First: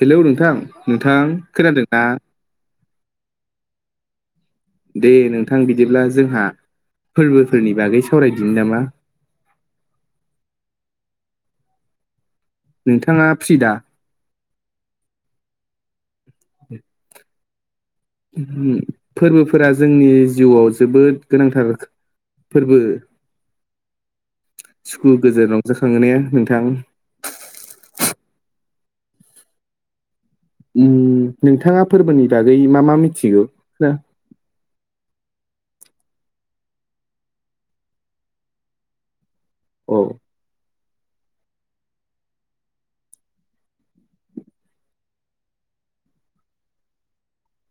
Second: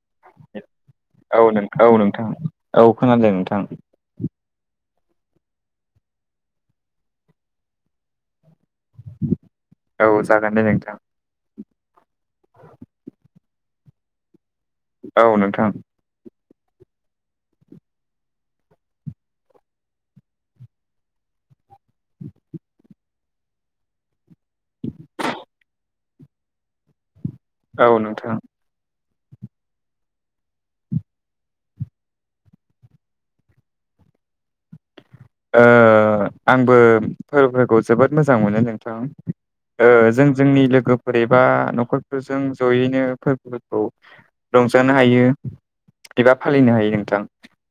Hello नोंथां नोंथां औ नों खोनादों औ ना? नोंथां औ खोनादों नोंथां दे नोंथां बिदिब्ला जोंहा फोरबोफोरनि बागै सावरायदिनो नामा? औ जागोन दे नोंथां नोंथाङा फ्रि दा? औ नोंथां [inaudible] फोरबोफोरा जोंनि जिउआव जोबोद गोनांथार फोरबो सुखु गोजोन रंजाखांयो ने नोंथां औ नोंथां उम नोंथाङा फोरबोनि बागै मा मा मिथिगौ ना ओ आंबो फोरबोफोरखौ जोबोद मोजां मोनो नोंथां ओ औ जों जोंनि लोगोफोर एबा न'खरफोरजों जयैनो फोरबोफोरखौ रंजानो हायो एबा फालिनो हायो नोंथां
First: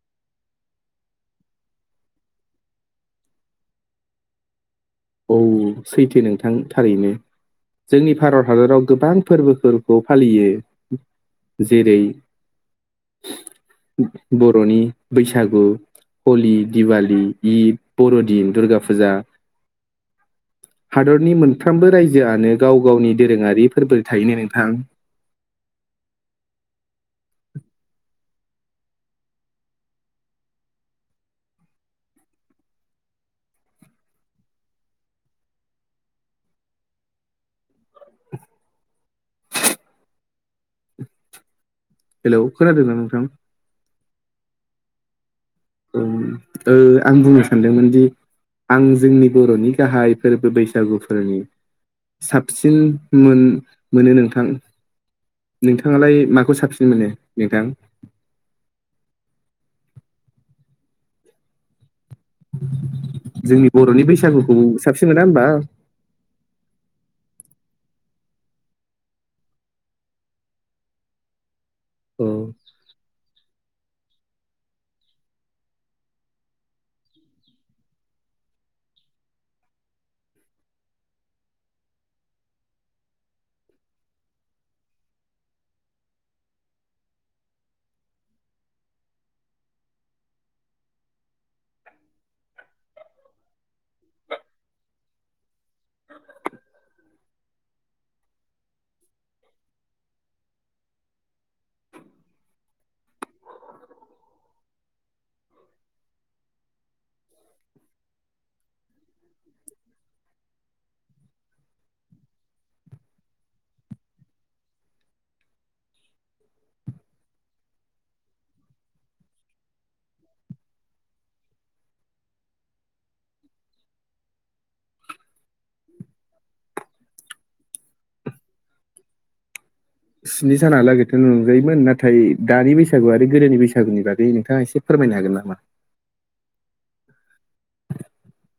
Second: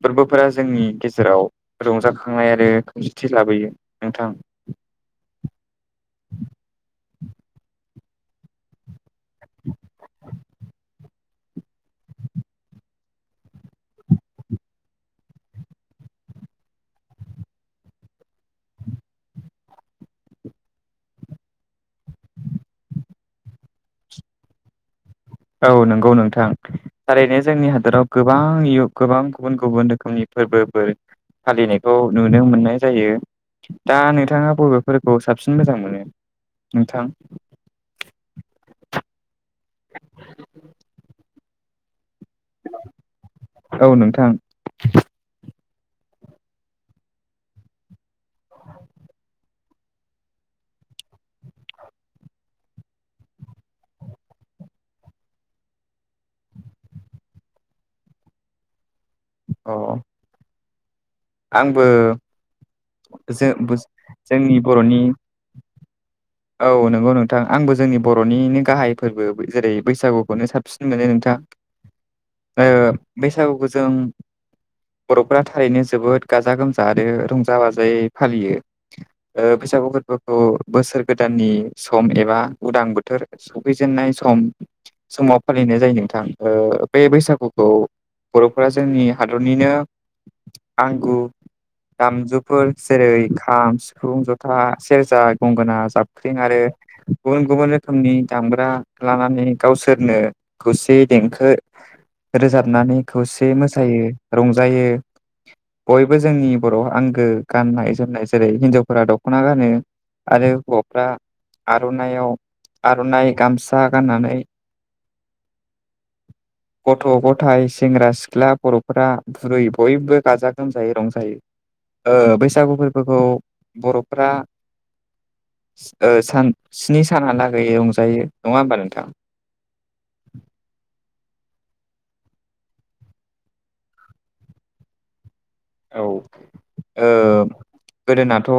फोरबोफोरा जोंनि गेजेराव रंजा खांनाय आरो खौसेथि लाबोयो नोंथां औ सैथो नोंथां थारैनो जोंनि भारत हादराव गोबां फोरबोफोरखौ फालियो जेरै बर'नि बैसागु हलि दिवाली दि बर'दिन दुर्गा फुजा हादरनि मोनफ्रोमबो रायजोआनो गाव गावनि दोरोङारि फोरबो थायोनो नोंथां औ नंगौ नोंथां थारैनो जोंनि हादोराव गोबां गोबां गुबुन गुबुन रोखोमनि फोरबोफोर फालिनायखौ नुनो मोननाय जायो दा नोंथाङा बबेफोरखौ साबसिन मोजां मोनो नोंथां [unintelligible] हेल' खोनादों ना नोंथां औ नोंथां आं बुंनो सानदोंमोन दि आं जोंनि बर'नि गाहाय फोरबो बैसागुफोरनि साबसिन मोन मोनो नोंथां नोंथाङालाय माखौ साबसिन मोनो नोंथां अ आंबो जो जोंनि बर'नि बैसागुखौ जोंनि बर'नि साबसिन मोना होमबा औ नंगौ नोंथां आंबो जोंनि बर'निनो गाहाय फोरबो जेरै बैसागुखौनो साबसिन मोनो नोंथां। अ बैसागुखौ जों बर'फोरा थारैनो जोबोद गाजा गोमजा आरो रंजा बाजायै फालियो। बैसागु फोरबोखौ बोसोर गोदाननि सम एबा उदां बोथोर सफैजेननाय सम समाव फालिनाय जायो नोंथां बे बैसागुखौ बर'फोरा जोंनि हादरनिनो आंगु दामजुफोर जेरै खाम सिफुं जथा सेरजा गंगोना जाबख्रिं आरो गुबुन गुबुन रोखोमनि दामग्रा लानानै गावसोरनो खौसे देंखो रोजाबनानै खौसे मोसायो रंजायो। बयबो जोंनि बर' आंगो गाननाय जोमनाय जेरै हिनजावफोरा दख'ना गानो। आरो हौवाफ्रा आर'नाइयाव आर'नाइ गामसा गाननानै [inaudible] गथ' गथाइ सेंग्रा सिख्ला बर'फोरा बुरै बयबो गाजा गोमजायै रंजायो बैसागु फोरबोखौ बर'फ्रा सान स्नि सानहालागै रंजायो नङा होमबा नोंथां स्नि सानालागैथ' नंजायोमोन नाथाय दानि बैसागु आरो गोदोनि बैसागुनि बागै नोंथाङा एसे फोरमायनो हागोन नामा? औ ओ गोदोनाथ'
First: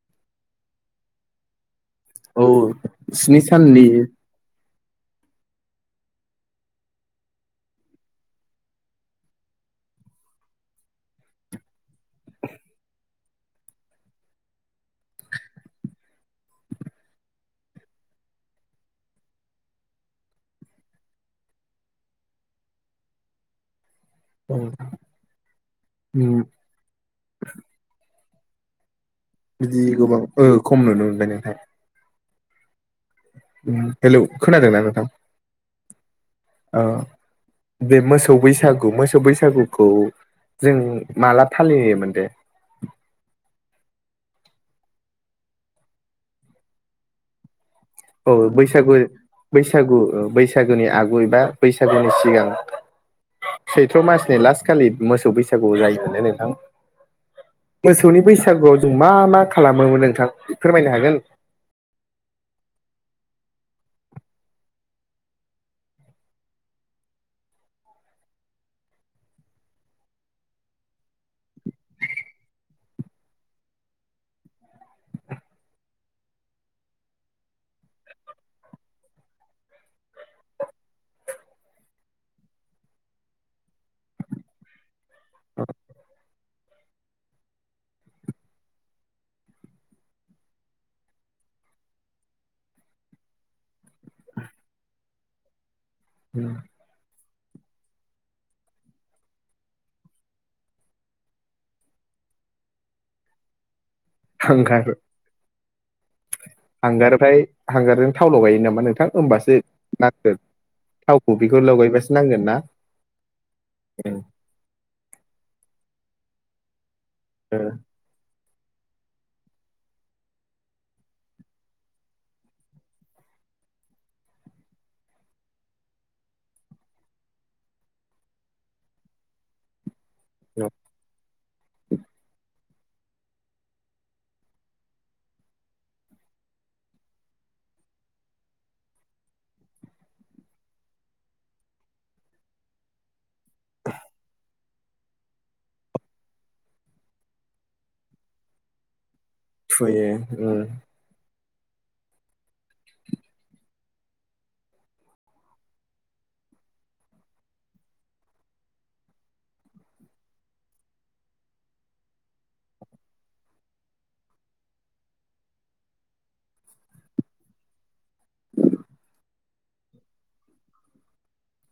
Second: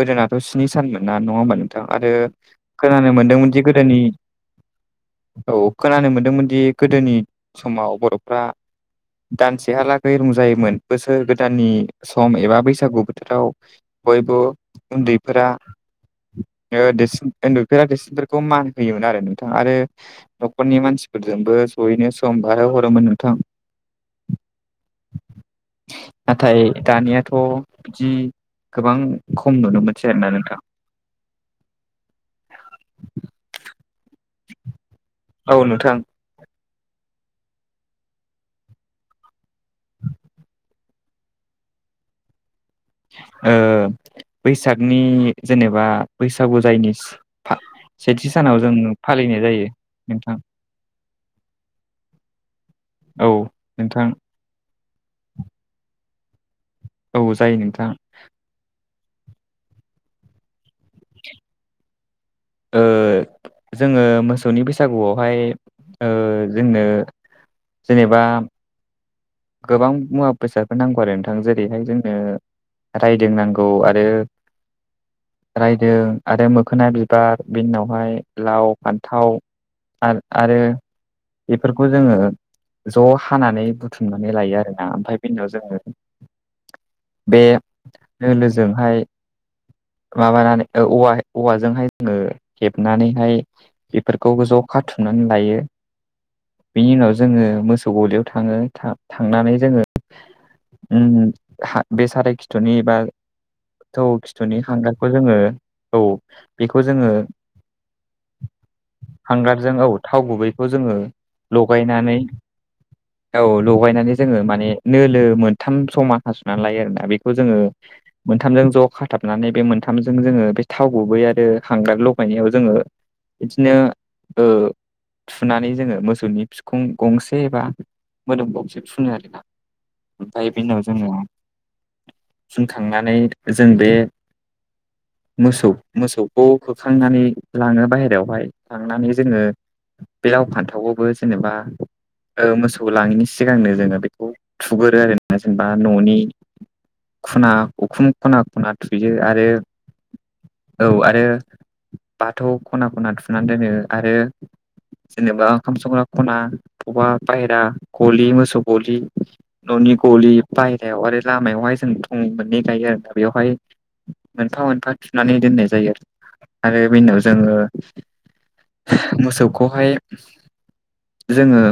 गोदोनाथ' स्नि सानमोन ना नङा होमबा नों आरो औ खोनानो स्नि मोनदोंमोनदि साननि गोदोनि औ खोनानो मोन्दोंमोनदि गोदोनि समाव बर'फ्रा दानसेहालागै रंजायोमोन बोसोर गोदाननि सम एबा बैसागु बोथोराव बयबो उन्दैफोरा देरसिन उन्दैफोरा देरसिनफोरखौ मान होयोमोन आरो नोंथां आरो न'खरनि मानसिफोरजोंबो जयैनो सम बारो हरोमोन नोंथां। औ नाथाय दानियाथ' बिदि गोबां खम बिदि नुनो मोनसै गोबां आरोना ओ नोंथां। खम नुनो मोनबाय नोंथां हेल' खोनादोंना नोंथां? औ नोंथां। औ। बे मोसौ बैसागु मोसौ बैसागुखौ जों माला फालियोमोन दे। बैसागनि जेनेबा बैसागु जायैनि सि सेथि औ सानाव बैसागु जों फालिनाय जायो बैसागु ओ नोंथां। बैसागुनि आगु एबा बैसागुनि सिगां औ सैथ्र' नोंथां मार्चनि लास्ट खालि मोसौ बैसागु जायो होननानै नोंथां औ जायो नोंथां मोसौनि बैसागु बैसागुआव जों मा मा खालामोमोन नोंथां फोरमायनो हागोन? ओ जोङो मोसौनि बैसागुआवहाय ओ जोंनो जेनेबा गोबां मुवा बेसादफोर नांगौ आरो नोंथां जेरैहाय जोंनो रायदों नांगौ आरो रायदों आरो मोखोना बिबार बिनि उनावहाय लाव फान्थाव आरो आरो बेफोरखौ जोङो ज' हानानै बु थुमनानै लायो आरोना ओमफ्राय बिनि उनाव जोङो बे दोलोजोंहाय माबानानै औ औवाजोंहाय जोङो हेबनानैहाय बेफोरखौबो ज' खाथुमनानै लायो। उम। बिनि उनाव जोङो मोसौ गलियाव थाङो थांनानै जोङो। बे साराय खिथुनि बा थौ खिथुनि हांगार हांगारखौ जोङो औ बेखौ जोङो हांगारनिफ्राय हांगारजों थाव लगायो नामा नोंथां होमबासो हांगारजों औ थाव नांगोन गुबैखौ जोङो थावखौ बेखौ लगायबासो लगायनानै नांगोन [inaudible] औ लगायनानै जोङो माने नोलो मोनथाम समान हासुनानै लायो आरोना बेखौ जोङो मोनथामजों ज' खाथाबनानै बे मोनथामजों जोङो बे थाव गुबै आरो हांग्रा लगायनायाव जोङो बिदिनो थुनानै जोङो मोसौनि बिखुं गंसे एबा मोदोमबावसो फुनो आरोना ओमफ्राय ओ बेनाव जोङो जोंखांनानै जों बे मोसौ मोसौखौ खोखांनानै लाङो बाहेरायावहाय थांनानै जोङो बे आाव फान्थावआवबो जेनेबा मोसौ थ लाङिनि सिगांनो जोङो बेखौ थुगोरो आरो ना जेनेबा न'नि खना उखुम खना खना थुयो आरो थुयो। औ आरो बाथौ खना खना थुनानै दोनो आरो। जेनेबा ओंखाम संग्रा खना बबबा बायेरा गलि मोसौ गलि न'नि गलि बायेरायाव आरो लामायावहाय जों फं मोननै गायो आरो दा बेवहाय मोनफा मोनफा थुनानै दोननाय जायो आरो बेनाव जोङो मोसौखौहाय जोङो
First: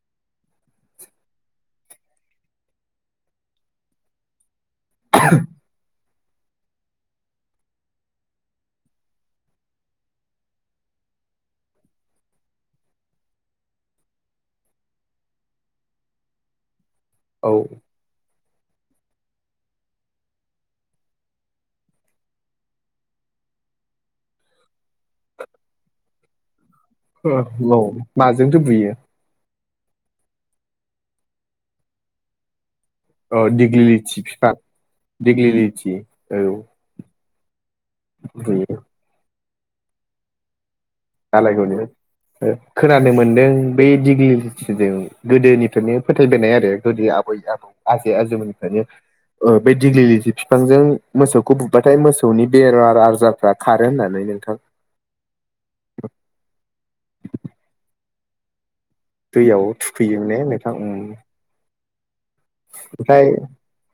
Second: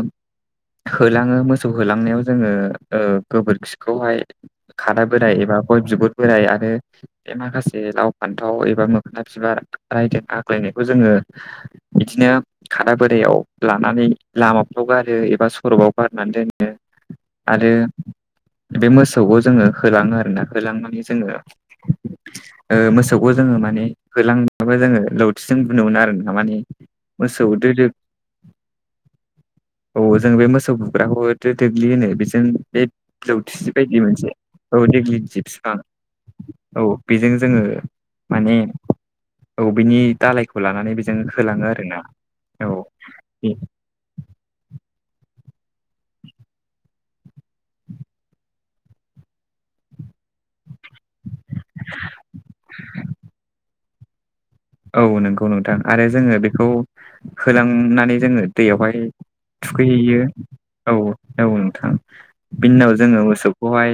होलाङो मोसौ होलांनायाव जोङो गोबोरखिखौहाय खादा बोराय एबा गय जबोद बोराय आरो बे माखासे लाव फान्थाव एबा मोखोना बिबार रायदों आग्लायनायखौ जोङो बिदिनो खादा बोराइयाव लानानै लामाफ्राव गारो एबा खरबआव बारनानै दोनो औ आरो बे मोसौखौ जोङो होलाङो आरोोना होलांनानै जोङो मोसौखौ जोङो माने होलांबाबो जोङो लौथिजों बुनो मोनो आरो ना माने मोसौ औ दोलो माजोंथ' बुयो। औ जों बे मोसौ बुग्राखौथ' दग्लि होनो बेजों बे अ जौथि बायदि दिग्लिलिथि मोनसे बिफां औ देग्लि जिबसबां दिग्लिलिथि औ बेजों जोङो माने बि औ बिनि दालायखौ लानानै बेजों होलाङो जालायगनो आरोना औ खोनानो मोनदों बे दिग्लिजों गोदोनिफ्रायनो फोथायबायोनाय आरो गोदो आबै आबौ आजै आजौमोननिफ्रायनो ओ बे दिग्लिलि जि बिफांजों मोसौखौ बुबबाथाय मोसौनि बेरार आजारफ्रा खारो होननानै नोंथां औ नंगौ नोंथां आरो जोङो बेखौ होलांनानै जोङो दैयावहाय दैयाव थुखैहैयो थुखैयो ने नोंथां उम औ औ नोंथां बिनि उनाव जोङो मोसौखौहाय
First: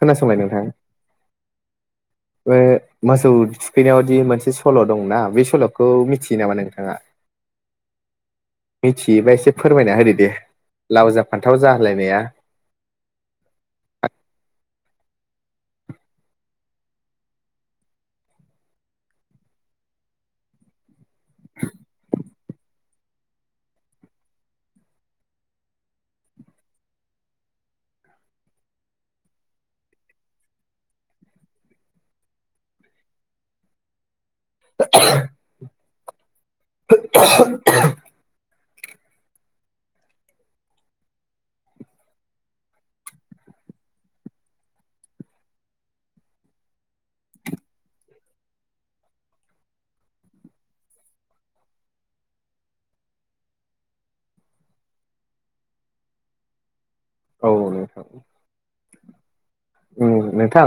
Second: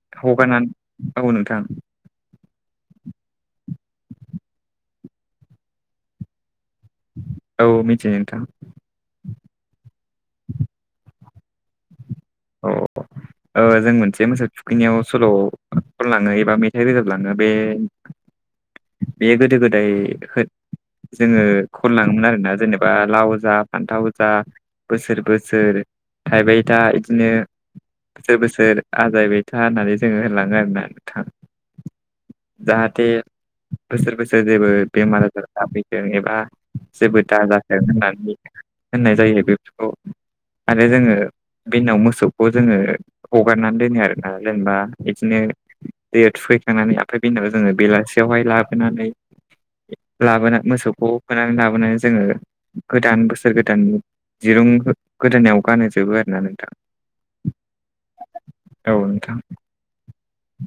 खोनासंबाय नोंथां हगारनानै औ नोंथां बे मोसौ थुखैनायावदि मोनसे सल' दंना बे सल'खौ मिथियो नामा नोंथाङा? औ मिथियो नोंथां मिथियोबा एसे फोरमायना होदो दे लाव जा फान्थाव जोलायनाया औ ओ जों मोनसे मोसौ थुखैनायाव सल' खनलाङो एबा मेथाइ रोजोबलाङो बे बेयो गोदो गोदाय जोङो खनलाङोमोन आरोना जेनेबा लाव जा फान्थाव जा बोसोर बोसोर थाइबाय था बिदिनो बोसोर बोसोर आजायबाय था होननानै जोङो होलाङो आरोना नोंथाङा जाहाथे बोसोर बोसोर जेबो बेमार आजार दा फैथों एबा जेबो दाजाथों होननानै होननाय जायो बेफोरखौ आरो जोङो बिनि उनाव मोसौखौ जोङो हगारनानै दोनो आरोना जेनेबा बिदिनो दैयाव थुखैखांनानै आफ्राय बिनाव जोङो बेलासियावहाय लाबोनानै लाबोना मोसौखौ होनानै लाबोनानै जोङो गोदान बोसोर गोदान दिरुं गोदोनायाव गानोहोजोबो आरोना औ नोंथां औ नोंथां उम नोंथां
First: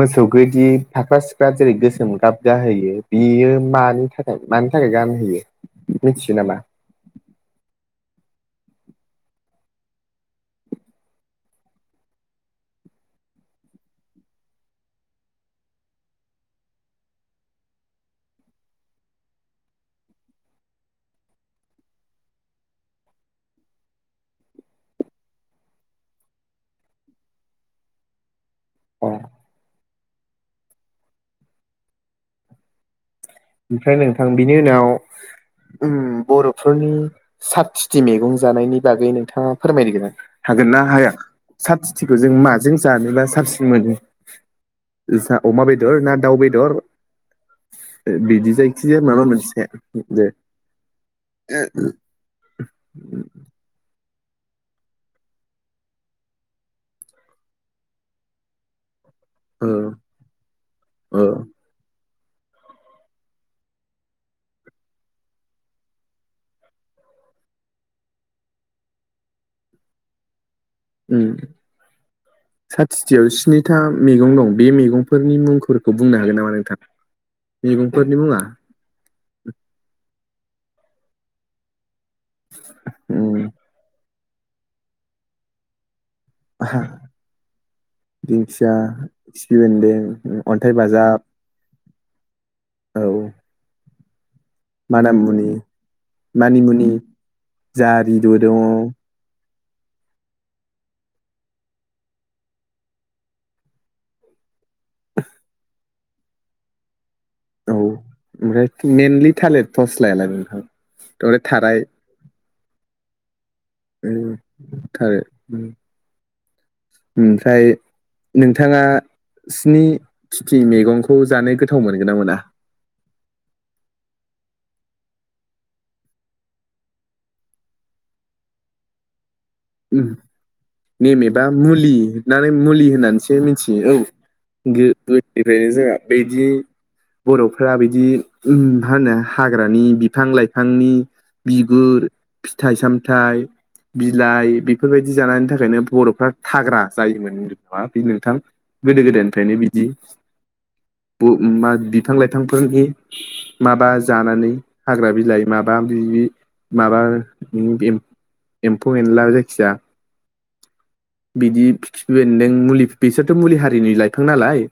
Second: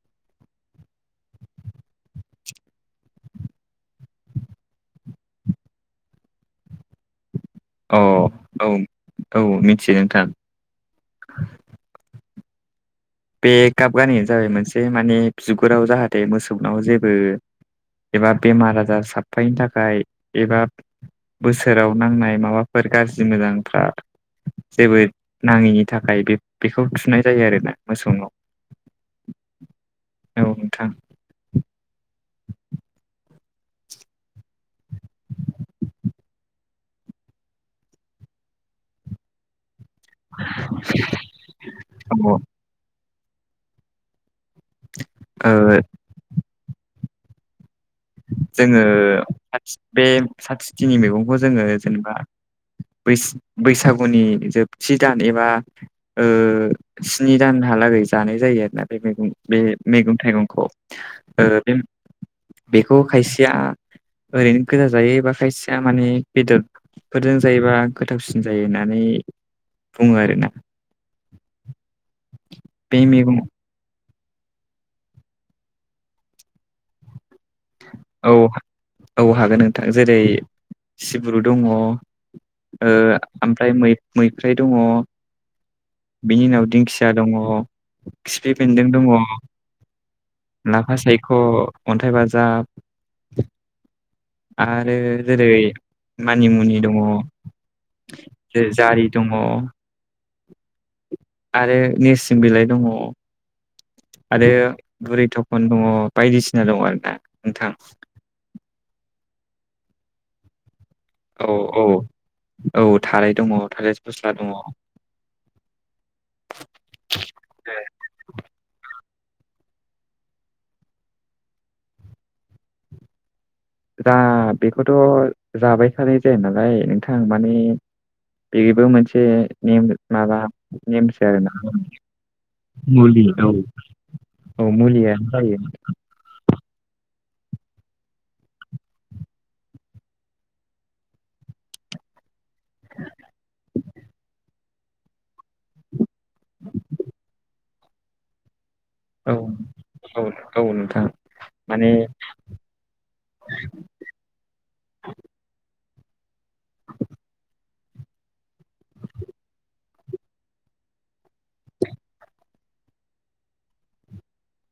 मोसौ गदि फाख्रा सिख्रा जेरै गोसोम गाब जाहोयो बियो मानि थाखाय मानि थाखाय गानहोयो मिथियो नामा? अ औ औ मिथियो नोंथां बे गाब गानायानो जाबाय मोनसे माने बिगुराव जाहाथे मोसौनाव जेबो एबा बेमार आजार साबफायनि थाखाय एबा बोसोराव नांनाय माबाफोर गाज्रि मोजांफ्रा जेबो नाङिनि थाखाय बे बेखौ थुनाय जायो आरोना मोसौनाव अ औ नोंथां ओमफ्राय नोंथां बिनि उनाव ओम बर'फोरनि साथ थिथि मैगं जानायनि बागै नोंथाङा फोरमायनो गोनां हागोन ना हाया साथ थिथिखौ जों औ माजों जानोबा साबसिन मोनो जा ओ अमा बेदर ना दाउ बेदर? बिदि जोङो जायखिजाया माबा मोनसे बे दे साथ थिथिनि मैगंखौ जोङो जेनेबा बैसागुनि जोबथि दान एबा स्नि दानहालागै जानाय जायो आरोना बे मैगं बे ओ मैगं थाइगंखौ ओ बे बेखौ खायसेया ओरैनो गोजा जायो एबा खायसेया माने बेदर फोरजों जायोबा गोथावसिन जायो होननानै बुङो आरोना उम साथ बे थिथियाव मैगं स्नि था मैगं दं बे मैगंफोरनि मुंफोरखौ बुंनो हागोन नामा नोंथां मैगंफोरनि औ मुङा औ हागोन नोंथां जेरै सिब्रु दङ ओ उम ओमफ्राय मै मैफ्राय दङ बिनि उनाव दिंखिया दङ। खिफि दिंखिया बेन्दों दङ खिफि बेन्दों अन्थाइ लाफा बाजाब सायख अन्थाइ बाजाब औ आरो जेरै मानामुनि मानिमुनि दङ जारिबो दङ जेरै औ जारि दङ। आरो नेरसिं बिलाइ दङ। आरो बुरि थखन दङ बायदिसिना दङ आरोना। नोंथां औ ओमफ्राय मइेनलि थालेर फस्लायालाय नोंथां? ओमफ्राय औ थाराय औ औ थाराइ दङ थालेर फस्ला दङ। थारै उम ओमफ्राय नोंथाङा स्नि थिथि मेगंखौ जानो गोथाव मोनगोना मोना? दा बेखौथ‌' जाबाय थानाय जाया नालाय नोंथां माने बेबो मोनसे नेम उम माबा नेमसो नेम एबा आरोना मुलि होननानै मुलि होननानैसो मिथियो औ। औ गो मुलियानो जायो गोदायनिफ्रायनो जोंहा बेदि बर'फोरा बिदि मा होनो हाग्रानि बिफां लाइफांनि बिगुर फिथाइ सामथाइ बिलाइ बेफोरबायदि जानायनि थाखायनो बर' फोरा थाग्रा जायोमोनो [unintelligible] बि नोंथां गोदो औ गोदायनिफ्रायनो बिदि औ औ नोंथां बु मा माने बिफां लाइफांफोरनि माबा जानानै हाग्रा बिलाइ माबा बिबि माबा एम एम्फौ एनला जायखिजाया बिदि खिफिबेन्दों मुलि बिसोरथ' मुलि हारिनि लाइफां नालाय।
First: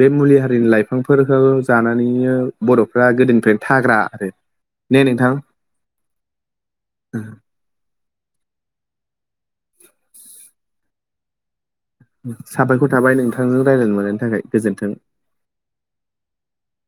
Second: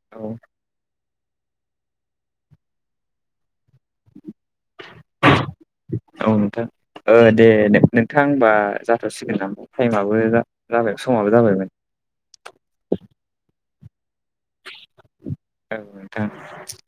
बे औ मुलि हारिनि लाइफांफोरखौ जानानैनो बर'फ्रा गोदोनिफ्रायनो थाग्रा आरो। ने नोंथां औ नोंथां ओ दे दे नों थां ओमबा जाथ'सिगोन नामा टाइमआबो जाबाय समाबो जाबायमोन। साबायखर थाबाय नोंथांजों रायलायनो मोननायनि थाखाय गोजोन्थों। जागोन नोंथां।